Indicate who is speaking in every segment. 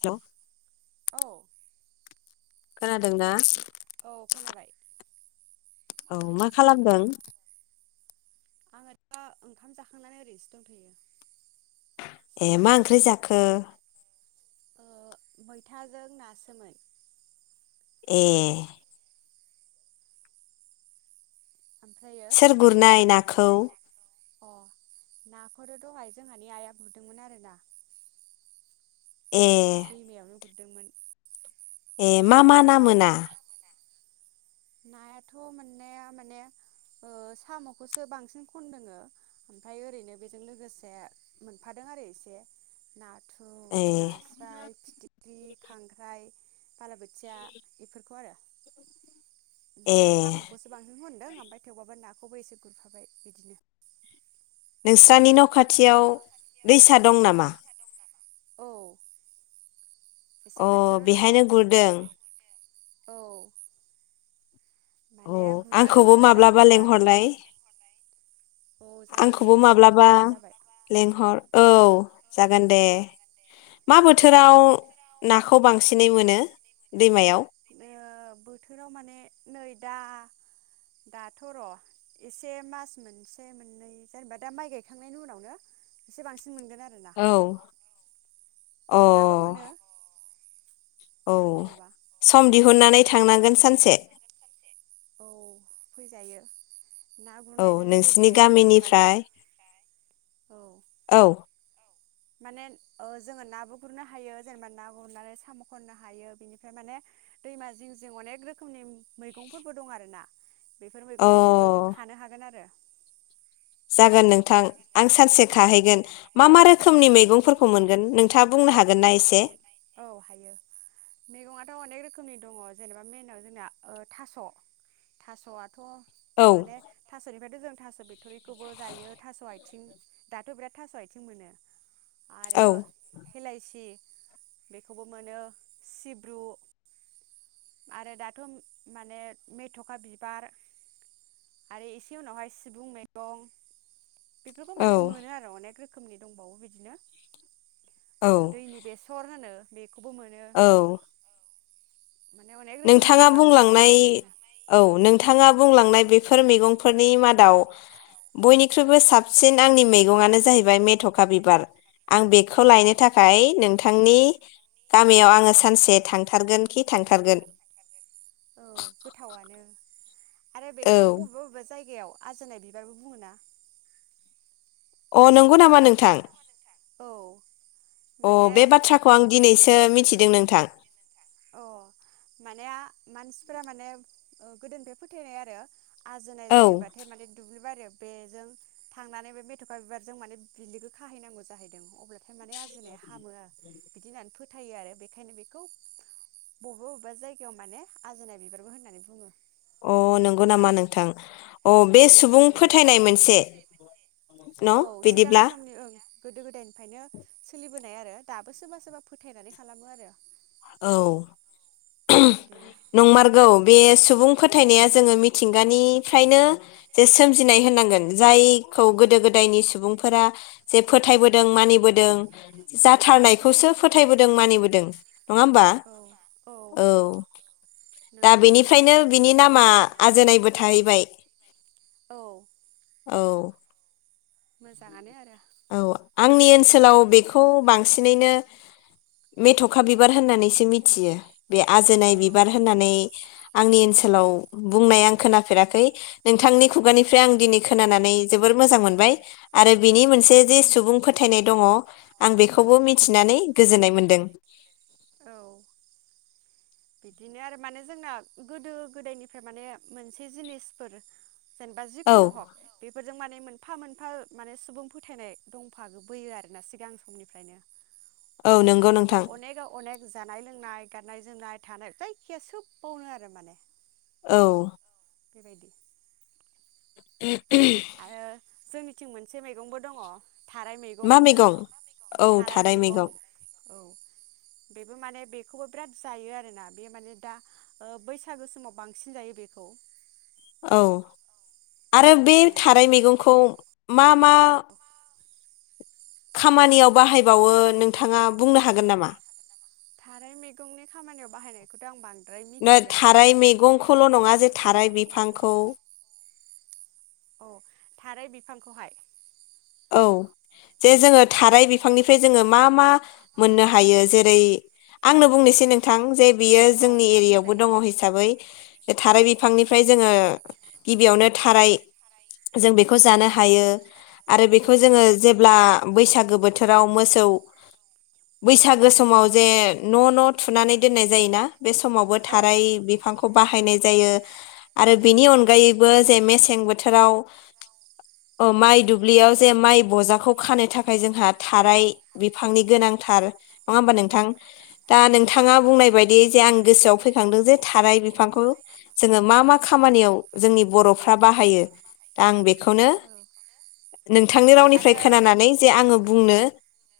Speaker 1: Hello.
Speaker 2: औ।
Speaker 1: खोनादोंना?
Speaker 2: औ खोनाबाय।
Speaker 1: औ मा खालामदों?
Speaker 2: आङो दा ओंखाम जाखांनानै ओरैसो दंथयो।
Speaker 1: ए
Speaker 2: जिरायनानै
Speaker 1: ओंख्रि जाखो?
Speaker 2: मैथाजों नासोमोन।
Speaker 1: ए।
Speaker 2: आमफ्राय
Speaker 1: सोर गुरनाय नाखौ?
Speaker 2: अ नाखौथ दहाय जोंहानि आइआ गुरदोंमोन आरोना।
Speaker 1: ए
Speaker 2: दै मायावनो। गुरदोंमोन।
Speaker 1: ए मा मा ना मोना?
Speaker 2: नायाथ मोननाया माने सामखौसो बांसिन खनदोङो ओमफ्राय ओरैनो बेजों लोगोसे मोनफादों आरो एसे ना
Speaker 1: ए
Speaker 2: नाथुर नास्राय फिथि ख्रि खांख्राइ बालाबोथिया बेफोरखौ आरो।
Speaker 1: ए
Speaker 2: ओमफ्राय सामखौसो बांसिन होन दों ओमफ्राय थेवबाबो नाखौबो एसे गुरफाबाय बिदिनो।
Speaker 1: नोंस्रानि न खाथियाव दैसा दं नामा?
Speaker 2: औ एसे
Speaker 1: अ
Speaker 2: खाथियावनो दङ
Speaker 1: बेहायनो गुरदों।
Speaker 2: औ।
Speaker 1: औ
Speaker 2: माने गुरबानो
Speaker 1: आंखौबो
Speaker 2: मोनो आरो
Speaker 1: माब्लाबा
Speaker 2: दैया थौलि
Speaker 1: लेंंहरलाय
Speaker 2: औ जायो दे
Speaker 1: आंखौबो
Speaker 2: मालाबा
Speaker 1: माब्लाबा
Speaker 2: फैबानो जाबाय
Speaker 1: लेंहर औ। जागोन दे मा बोथोराव नाखौ बांसिनै मोनो दैमायाव?
Speaker 2: ओ बोथोराव माने नै दा दाथ र एसे मास मोनसे मोननै जेनेबा दा माइ गायखांनायनि उनावनो एसे बांसिन मोनगोन आरोना
Speaker 1: औ अ
Speaker 2: दाबो मोनो
Speaker 1: औ
Speaker 2: जेन'बा
Speaker 1: साम दिहुनन्नानै थांनांगोन सानसे
Speaker 2: औ फैजायो ना
Speaker 1: औ
Speaker 2: गुरनायजों
Speaker 1: नोंसिनि
Speaker 2: लोगोसे माने
Speaker 1: गामिनिफ्राय
Speaker 2: औ
Speaker 1: औ
Speaker 2: माने जोङो नाबो गुरनो हायो जेनेबा ना गुरनानै साम' खननो हायो बिनिफ्राय माने दैमा जिं जिं अनेक रोखोमनि मैगंफोरबो दं आरो ना बेफोर
Speaker 1: अ
Speaker 2: मैगंफोरखौबो खानो हागोन आरो
Speaker 1: जागोन नोंथां आं सानसे खाहैगोन मा मा रोखोमनि मैगंफोरखौ मोनगोन नोंथाङा बुंनो हागोन ना एसे
Speaker 2: औ हायो मैगंथ' अनेक रोखोमनि दङ जेनेबा मइेनाव जोंना थास' थास'आ थ
Speaker 1: औ
Speaker 2: माने थास'निफ्रायथ' जों थास' बिथ'रिखौबो जायो थास' आथिं दाथ' बिराद थास' आथिं मोनो आरो
Speaker 1: औ
Speaker 2: हेलायसि बेखौबो मोनो सिब्रु आरो दाथ' माने मेथ'खा बिबार आरो इसे उनावहाय सिबुं मैगं बेफोरखौ
Speaker 1: औ
Speaker 2: माने मोनो आरो अनेक रो रोखोमनि दंबावो बिदिनो
Speaker 1: औ
Speaker 2: दैनि बेसर होनो बेे खौबो मोनो
Speaker 1: औ
Speaker 2: माने अनेक रोखोमनि
Speaker 1: नोंथाङा
Speaker 2: दं आरोना
Speaker 1: बुंलांनाय
Speaker 2: हाग्रायावनो
Speaker 1: औ नोंथाङा बुंलांनाय बे फोर मैगंफोरनि मादाव
Speaker 2: औ
Speaker 1: बयनिख्रुइबो साबसिन आंनि मैगंआनो जाहै बाय मेथ'खा बिबार आं बेखौ लायनो
Speaker 2: अ
Speaker 1: थाखाय नोंथांनि गामियाव आङो सानसे थांथारगोन खि थांथारगोन
Speaker 2: औ गोथावनो आरो बेखौ बबेबा बबेबा जायगायाव आजोनाय बिबारबो बुङो ना?
Speaker 1: अ नंगौ नामा नोंथां
Speaker 2: औ
Speaker 1: अ
Speaker 2: माने
Speaker 1: बे बाथ्राखौ आं दिनैसो मिथिदों नोंथां
Speaker 2: अ माने आ मानसिफोरा माने ओ गोदोनिफ्राय फोथायनाय आरो आजोनाय
Speaker 1: औ
Speaker 2: जायोबाथाय माने दुब्लि बारि बेजों थांनानै बे मेथ'खा बिबारजों माने बिलिखौ खाहैनांगौ जाहैदों अब्ला माने आजोनाया हामो आ बिदि होननानै फो फोथायो आरो बेखायनो बेखौ बबेबा बबेबा जायगायाव माने आजोनाय बिबारबो होननानै बुङो
Speaker 1: अ नोंगौ नामा नोंथां अ बे सुबुं
Speaker 2: ओं
Speaker 1: फोथायनाय मोनसे [unintelligible]
Speaker 2: औ
Speaker 1: न'
Speaker 2: सिगां
Speaker 1: बिदिब्ला
Speaker 2: समनि ओं गोदो गोदायनिफ्रायनो सोलिबोनाय आरो दाबो सोरबा सोरबा फोथायनानै खालामो आरो
Speaker 1: औ [unintelligible]
Speaker 2: बिदिनो
Speaker 1: नंमारगौ बे सुबुं फोथायनाया जोङो मिथिंगानिफ्रायनो जे सोमजिनाय होनांगोन जायखौ गोदो गोदायनि सुबुंफोरा जे फोथायबोदों मानिबोदों
Speaker 2: औ
Speaker 1: जाथारनायखौसो फोथायबोदों मानिबोदों नङा होमबा औ दा
Speaker 2: नोंगौ गोसो
Speaker 1: बेनिफ्रायनो बिनि नामा आजोनायबो थाहैबाय
Speaker 2: ओं औ
Speaker 1: औ।
Speaker 2: मोजाङानो आरो।
Speaker 1: औ आंनि ओनसोलाव बेखौ बांसिनैनो मेथखा बिबार होननानैसो मिथियो। बे
Speaker 2: औ
Speaker 1: आजोनाय बिबार होननानै आंनि ओनसोलाव बुंनाय आं खोनाफेराखै नोंथांनि खुगानिफ्राय आं दिनै खोनानानै जोबोर मोजां मोनबाय आरो बिनि मोन से जे सुबुं फोथायनाय दङ आं
Speaker 2: औ
Speaker 1: बेखौबो मिथिनानै गोजोननाय मोन दों।
Speaker 2: औ। बिदिनो आरो माने जोंना गोदो गोदायनिफ्राय माने मोनसे जिनिसफोर जेनेबा
Speaker 1: औ
Speaker 2: जिखुनु हक बेफोरजों माने मोन फा मोनफा माने सुबुं फोथायनाय दंफागो बोयो आरोना सिगां समनिफ्रायनो।
Speaker 1: औ नंगौ
Speaker 2: जेनेबा
Speaker 1: नोंथां
Speaker 2: अनेगा अनेग जानाय लोंनाय गाननाय जोमनाय थानाय जायखिया सोबबावनो आरो माने।
Speaker 1: औ।
Speaker 2: बेबायदि।
Speaker 1: [unintelligible]
Speaker 2: आरो जोंनि थिं मोनसे मैगंबो दङ। थाराय
Speaker 1: मा
Speaker 2: होनो
Speaker 1: मैगं औ थाराय मैगं।
Speaker 2: औ बेबो माने बेखौबो बिराद जायो आरोना बे माने दा ओ बैसागो समाव बांसिन जायो बेखौ।
Speaker 1: औ। आरो बे
Speaker 2: माने
Speaker 1: थाराय मैगंखौ मा मा
Speaker 2: औ
Speaker 1: खामानियाव बाहायबावो नोंथाङा बुंनो हागोन नामा?
Speaker 2: थाराय मैगंनि खामानियाव बाहायनायखौथ' आं बां
Speaker 1: नो थाराय मैगंखौल' नङा जे थाराय बि फांखौ
Speaker 2: औ थाराय बिफांखौहाय
Speaker 1: औ जे जोङो थाराय बिफांनिफ्राय जोङो मा मा मोननो हायो जेरै आंनो बुंनोसै नोंथां जे बियो
Speaker 2: औ
Speaker 1: जोंनि
Speaker 2: दे
Speaker 1: एरियायावबो
Speaker 2: बुंजायो
Speaker 1: दङ' हिसाबै थाराय
Speaker 2: औ
Speaker 1: बिफांनिफ्राय जोङो गिबियावनो थाराय जों बेखौ जानो हायो आरो
Speaker 2: औ
Speaker 1: बेखौ जोङो जेब्ला बैसागो बोथोराव मोसौ बैसा गो
Speaker 2: बैसागो न' थुनानै दोननाय जायोना जोंनियावबो थाराय अ
Speaker 1: समाव जे न 'न' थुनानै दोननाय जायो ना? बे समावबो थाराय बिफांखौ बाहायनाय जायो आरो बिनि अनगायैबो जे मेसें बोथोराव ओ माइ दु ब्लियाव जे माइ बजाखौ खानो था खाय जोंहा थाराय बिफांनि गोनां थार नङा होमबा नोंथां? दा
Speaker 2: बेखौनो नोंथांनि रावनिफ्राय खोनानानै जे आङो बुंनो
Speaker 1: नोंथाङा बुंनाय बायदि जे आं गोसोआव फैखांदों जे थाराय बिफांखौ जोङो मा मा खामानियाव जोंनि बर'फ्रा बाहायो? दा आं बे खौनो नोंथांनि रावनिफ्राय खोनानानै जे आङो बुंनो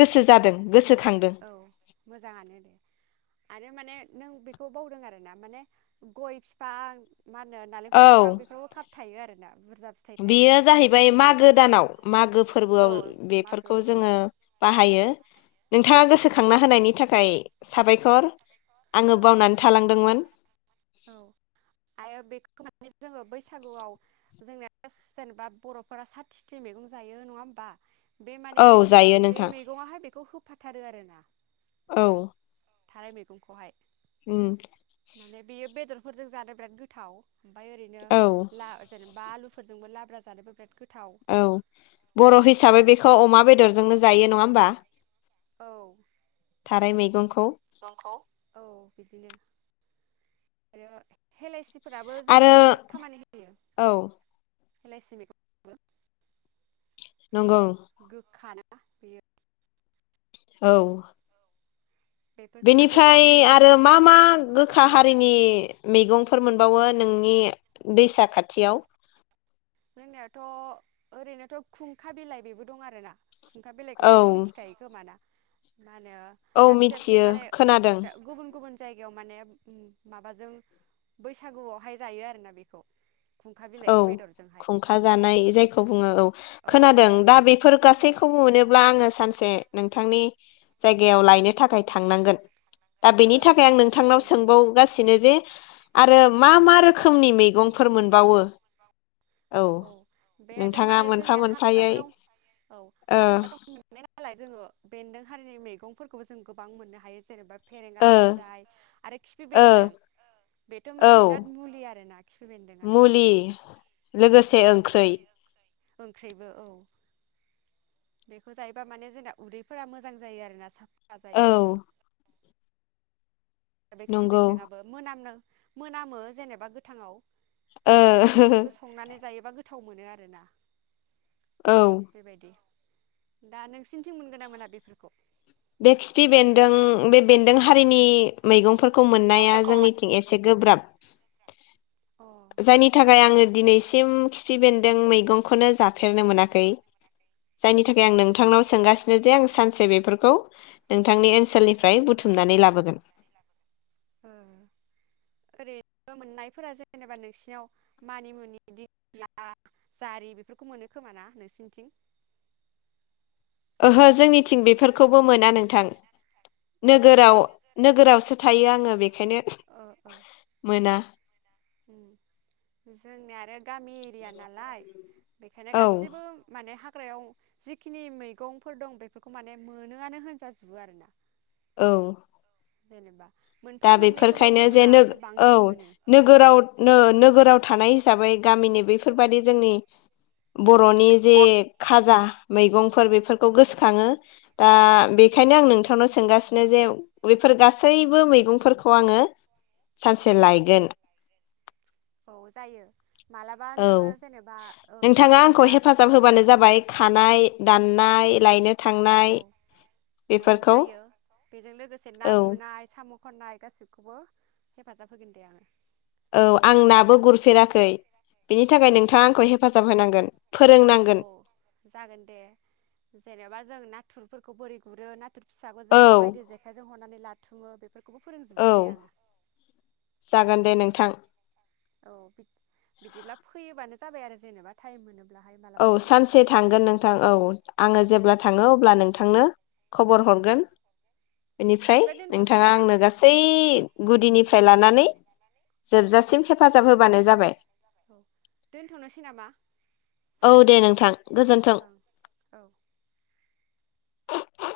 Speaker 1: गोसो जादों। गोसोखांदों
Speaker 2: औ मोजाङानो दे आरो माने नों बे खौ बावदों आरो ना माने गय फिफां मा होनो? नालेंखर
Speaker 1: औ
Speaker 2: फिफां बेफोरखौ खाबथायो आरोना। बुरजा फिथाइ थायो
Speaker 1: बेयो
Speaker 2: बिदि होननानै
Speaker 1: जाहैबाय
Speaker 2: फोथायो।
Speaker 1: मागो दानाव मागो
Speaker 2: औ
Speaker 1: फोरबोआव बेफोरखौ
Speaker 2: मागोआव औ
Speaker 1: जोङो बाहायो। नोंथाङा गोसोखांना होनायनि थाखाय साबायखर। आङो
Speaker 2: औ
Speaker 1: बावनानै थालांदोंमोन।
Speaker 2: औ आरो बेखौ माने जोङो बैसागुआव जोंनाया जेनेबा बर'फोरा साथिथि मैगं जायो नङा होमबा? बे माने बे
Speaker 1: औ जायो
Speaker 2: बे
Speaker 1: नोंथां
Speaker 2: मैगंआवहाय बेखौ हो फाथारो आरो ना।
Speaker 1: औ।
Speaker 2: थाराय मैगंखौहाय।
Speaker 1: उम।
Speaker 2: माने बेयो बेदरफोरजों जानो बिराद गोथाव। ओमफाय ओरैनो
Speaker 1: औ
Speaker 2: ला जेनेबा आलु। फोरजोंबो लाब्रा जानोबो बिराद गो
Speaker 1: औ बर' हिसाबै बेखौ अमा बेदरजोंनो जायो नङा होमबा? थाराय मैगंखौ।
Speaker 2: नंगौ औ बिदिनो आरो हेलाइसिफोराबो जोंनो
Speaker 1: आरो
Speaker 2: माने बिराद खामानि होयो।
Speaker 1: औ
Speaker 2: एलायसि मैगं [unintelligible]
Speaker 1: नंगौ।
Speaker 2: ना बियो।
Speaker 1: औ।
Speaker 2: बेफोरखौबो गोबां
Speaker 1: बेनिफ्राय
Speaker 2: मोनो माने
Speaker 1: आरो मा मा
Speaker 2: जोंनिथिं
Speaker 1: गोखा हारिनि। मैगंफोर मोनबावो नोंनि दैसा खाथियाव।
Speaker 2: जोंनियाथ' ओरैनोथ' खुंखा बिलाइ बेबो दं आरोना। खुंथा
Speaker 1: औ
Speaker 2: बिलाइखौथ' नों मिथिखायो खोमाना। माहोनो
Speaker 1: औ
Speaker 2: दाबसे दाबसे
Speaker 1: मिथियो
Speaker 2: माने
Speaker 1: खोनादों
Speaker 2: गुबुन गुबुन जाय गायाव माने माबाजों बैसागुआवहाय जायो आरोना बेखौ। खुंखा
Speaker 1: औ
Speaker 2: बिलाइखौ बेदरजोंहाय।
Speaker 1: खुंखा जानाय जायखौ बुङो औ खोनादों दा बेफोर गासैखौबो मोनोब्ला आङो सानसे। नोंथांनि जायगायाव लायनो थाखाय थांनांगोन। दा बेनि
Speaker 2: औ
Speaker 1: थाखाय आं नोंथांनाव
Speaker 2: फैनो हायो
Speaker 1: सोंबावगासिनो जे आरो मा मा रोखोमनि मैगंफोर मोनबावो।
Speaker 2: औ
Speaker 1: नोंथाङा
Speaker 2: बेद'माने
Speaker 1: मोनफा
Speaker 2: जोंनि
Speaker 1: मोनफायै
Speaker 2: हाग्राफोराव औ
Speaker 1: ओ
Speaker 2: हाग्रा दं मोननाय नालाय जोङो। बेन्दों हारिनि मैगंफोरखौबो जों गोबां मोननो हायो जेनेबा। फेरेंगा
Speaker 1: ओ
Speaker 2: लान्जाय आरो खिफि
Speaker 1: ओ
Speaker 2: बेन्दों बेथ'
Speaker 1: औ
Speaker 2: मोनसे बिराद मुलि आरोना खिफि बेन्दोंआथ'।
Speaker 1: मुलि लोगोसे
Speaker 2: औ
Speaker 1: ओंख्रै
Speaker 2: ओंख्रैबो औ। बेखौ जायोबा माने जोंना उदैफोरा मोजां जायो आरोना सा
Speaker 1: औ।
Speaker 2: बे खिफि
Speaker 1: नंगौ
Speaker 2: बेन्दों आबो मोनामनों। मोनामो जेनेबा गोथाङाव।
Speaker 1: ओ
Speaker 2: खिन्थु बेखौ संनानै जायो माबा गोथाव मोनो आरोना
Speaker 1: औ
Speaker 2: बेबायदि दा नोंसिनिथिं मोनगोन ना मोना बेफोरखौ
Speaker 1: बे खिफि बेन्दों बे बेन्दों हारिनि मैगंफोर खौ मोननाया जोंनिथिं एसे गोब्राब
Speaker 2: अ
Speaker 1: जायनि थाखाय आङो दिनैसिम खिफि बेन्दों मैगंखौनो जाफेरनो मोनाखै जायनि थाखाय आं नोंथांनाव सोंगासिनो जे आं सानसे बेफोरखौ नोंथांनि ओनसोलनिफ्राय बुथुमनानै लाबोगोन
Speaker 2: ओरैनो मोननायफोरा जेनेबा नोंसिनाव मानिमुनि दिंला जारि बेफोरखौ मोनो खोमा ना नोंसिनिथिं
Speaker 1: ओहो जोंनिथिं बेफोरखौबो मोना नोंथां
Speaker 2: अ
Speaker 1: नोगोराव नोगोराव सोत थायो आङो बेखायनो
Speaker 2: ओ ओ
Speaker 1: मोना
Speaker 2: ओम जोंनिया आरो गामि एरिया नालाय बेखायनो
Speaker 1: औ
Speaker 2: गासिबो माने हाग हाग्रायाव जिखिनि मैगंफोर दं बेफोरखौ माने मोनोआनो होनजाजोबो आरोना
Speaker 1: औ
Speaker 2: जेनेबा
Speaker 1: दा
Speaker 2: मोनफा मोननैखौल'
Speaker 1: बेफोरखायनो
Speaker 2: मोना
Speaker 1: जेनो औ
Speaker 2: बांसिन मोनो
Speaker 1: नोगोराव नो नोगोराव थानाय हिसाबै गामिनि बेैफोरबादि जोंनि बरनि जे खाजा मैगंफोर बेफोरखौ गोसोखाङो दा बेखायनो आं नोंथांनाव सोंगासिनो जे बेफोर गासैबो मै मैगुंफोरखौ आङो सानसे लायगोन
Speaker 2: औ जायो मालाबा नोङो
Speaker 1: औ
Speaker 2: जेनेबा ओ सम
Speaker 1: नोंथाङा आंखौ
Speaker 2: मोनोब्ला
Speaker 1: हेफाजाब होबानो
Speaker 2: फैबानो जाबाय
Speaker 1: खानाय दाननाय लायनो थांनाय
Speaker 2: औ औ
Speaker 1: बेफोरखौ
Speaker 2: जायो बेजों लोगोसे ना
Speaker 1: औ
Speaker 2: गुरनाय साम खननाय गासैखौबो हेफाजाब होगोन दे आङो
Speaker 1: औ आं नाबो गुरफेराखै बिनि
Speaker 2: औ
Speaker 1: थाखाय नोंथाङा आंखौ हेफाजाब होनांगोन फोरोंनांगोन
Speaker 2: औ जागोन दे जेनेबा जों नाथुर फोरखौ बोरै गुरो नाथ फिसाखौ जों
Speaker 1: औ
Speaker 2: माबायदि जेखाइजों हरनानै लाथ थुङो बेफोर बेखौबो
Speaker 1: औ
Speaker 2: फोरोंजोबगोन दे आङो
Speaker 1: जागोन दे नोंथां
Speaker 2: औ बि बिदिब्ला फैयोबानो जाबाय आरो जेनेबा टाइम मोनोब्ला
Speaker 1: औ सानसे थांगोन नोंथां औ आङो जेब्ला थाङो अब्ला नोंथांनो खबर
Speaker 2: औ औ।
Speaker 1: हरगोन बेनिफ्राय
Speaker 2: बिदिबा दोनथ'नोसै
Speaker 1: नोंथाङा
Speaker 2: नामा?
Speaker 1: आंनो गासै गुदिनि फ्राय लानानै
Speaker 2: औ
Speaker 1: जोबजासिम हेफाजाब होबानो जाबाय
Speaker 2: औ दोनथ'नोसै नामा?
Speaker 1: औ दे नोंथां गोजोन्थों
Speaker 2: ओं औ
Speaker 1: [unintelligible]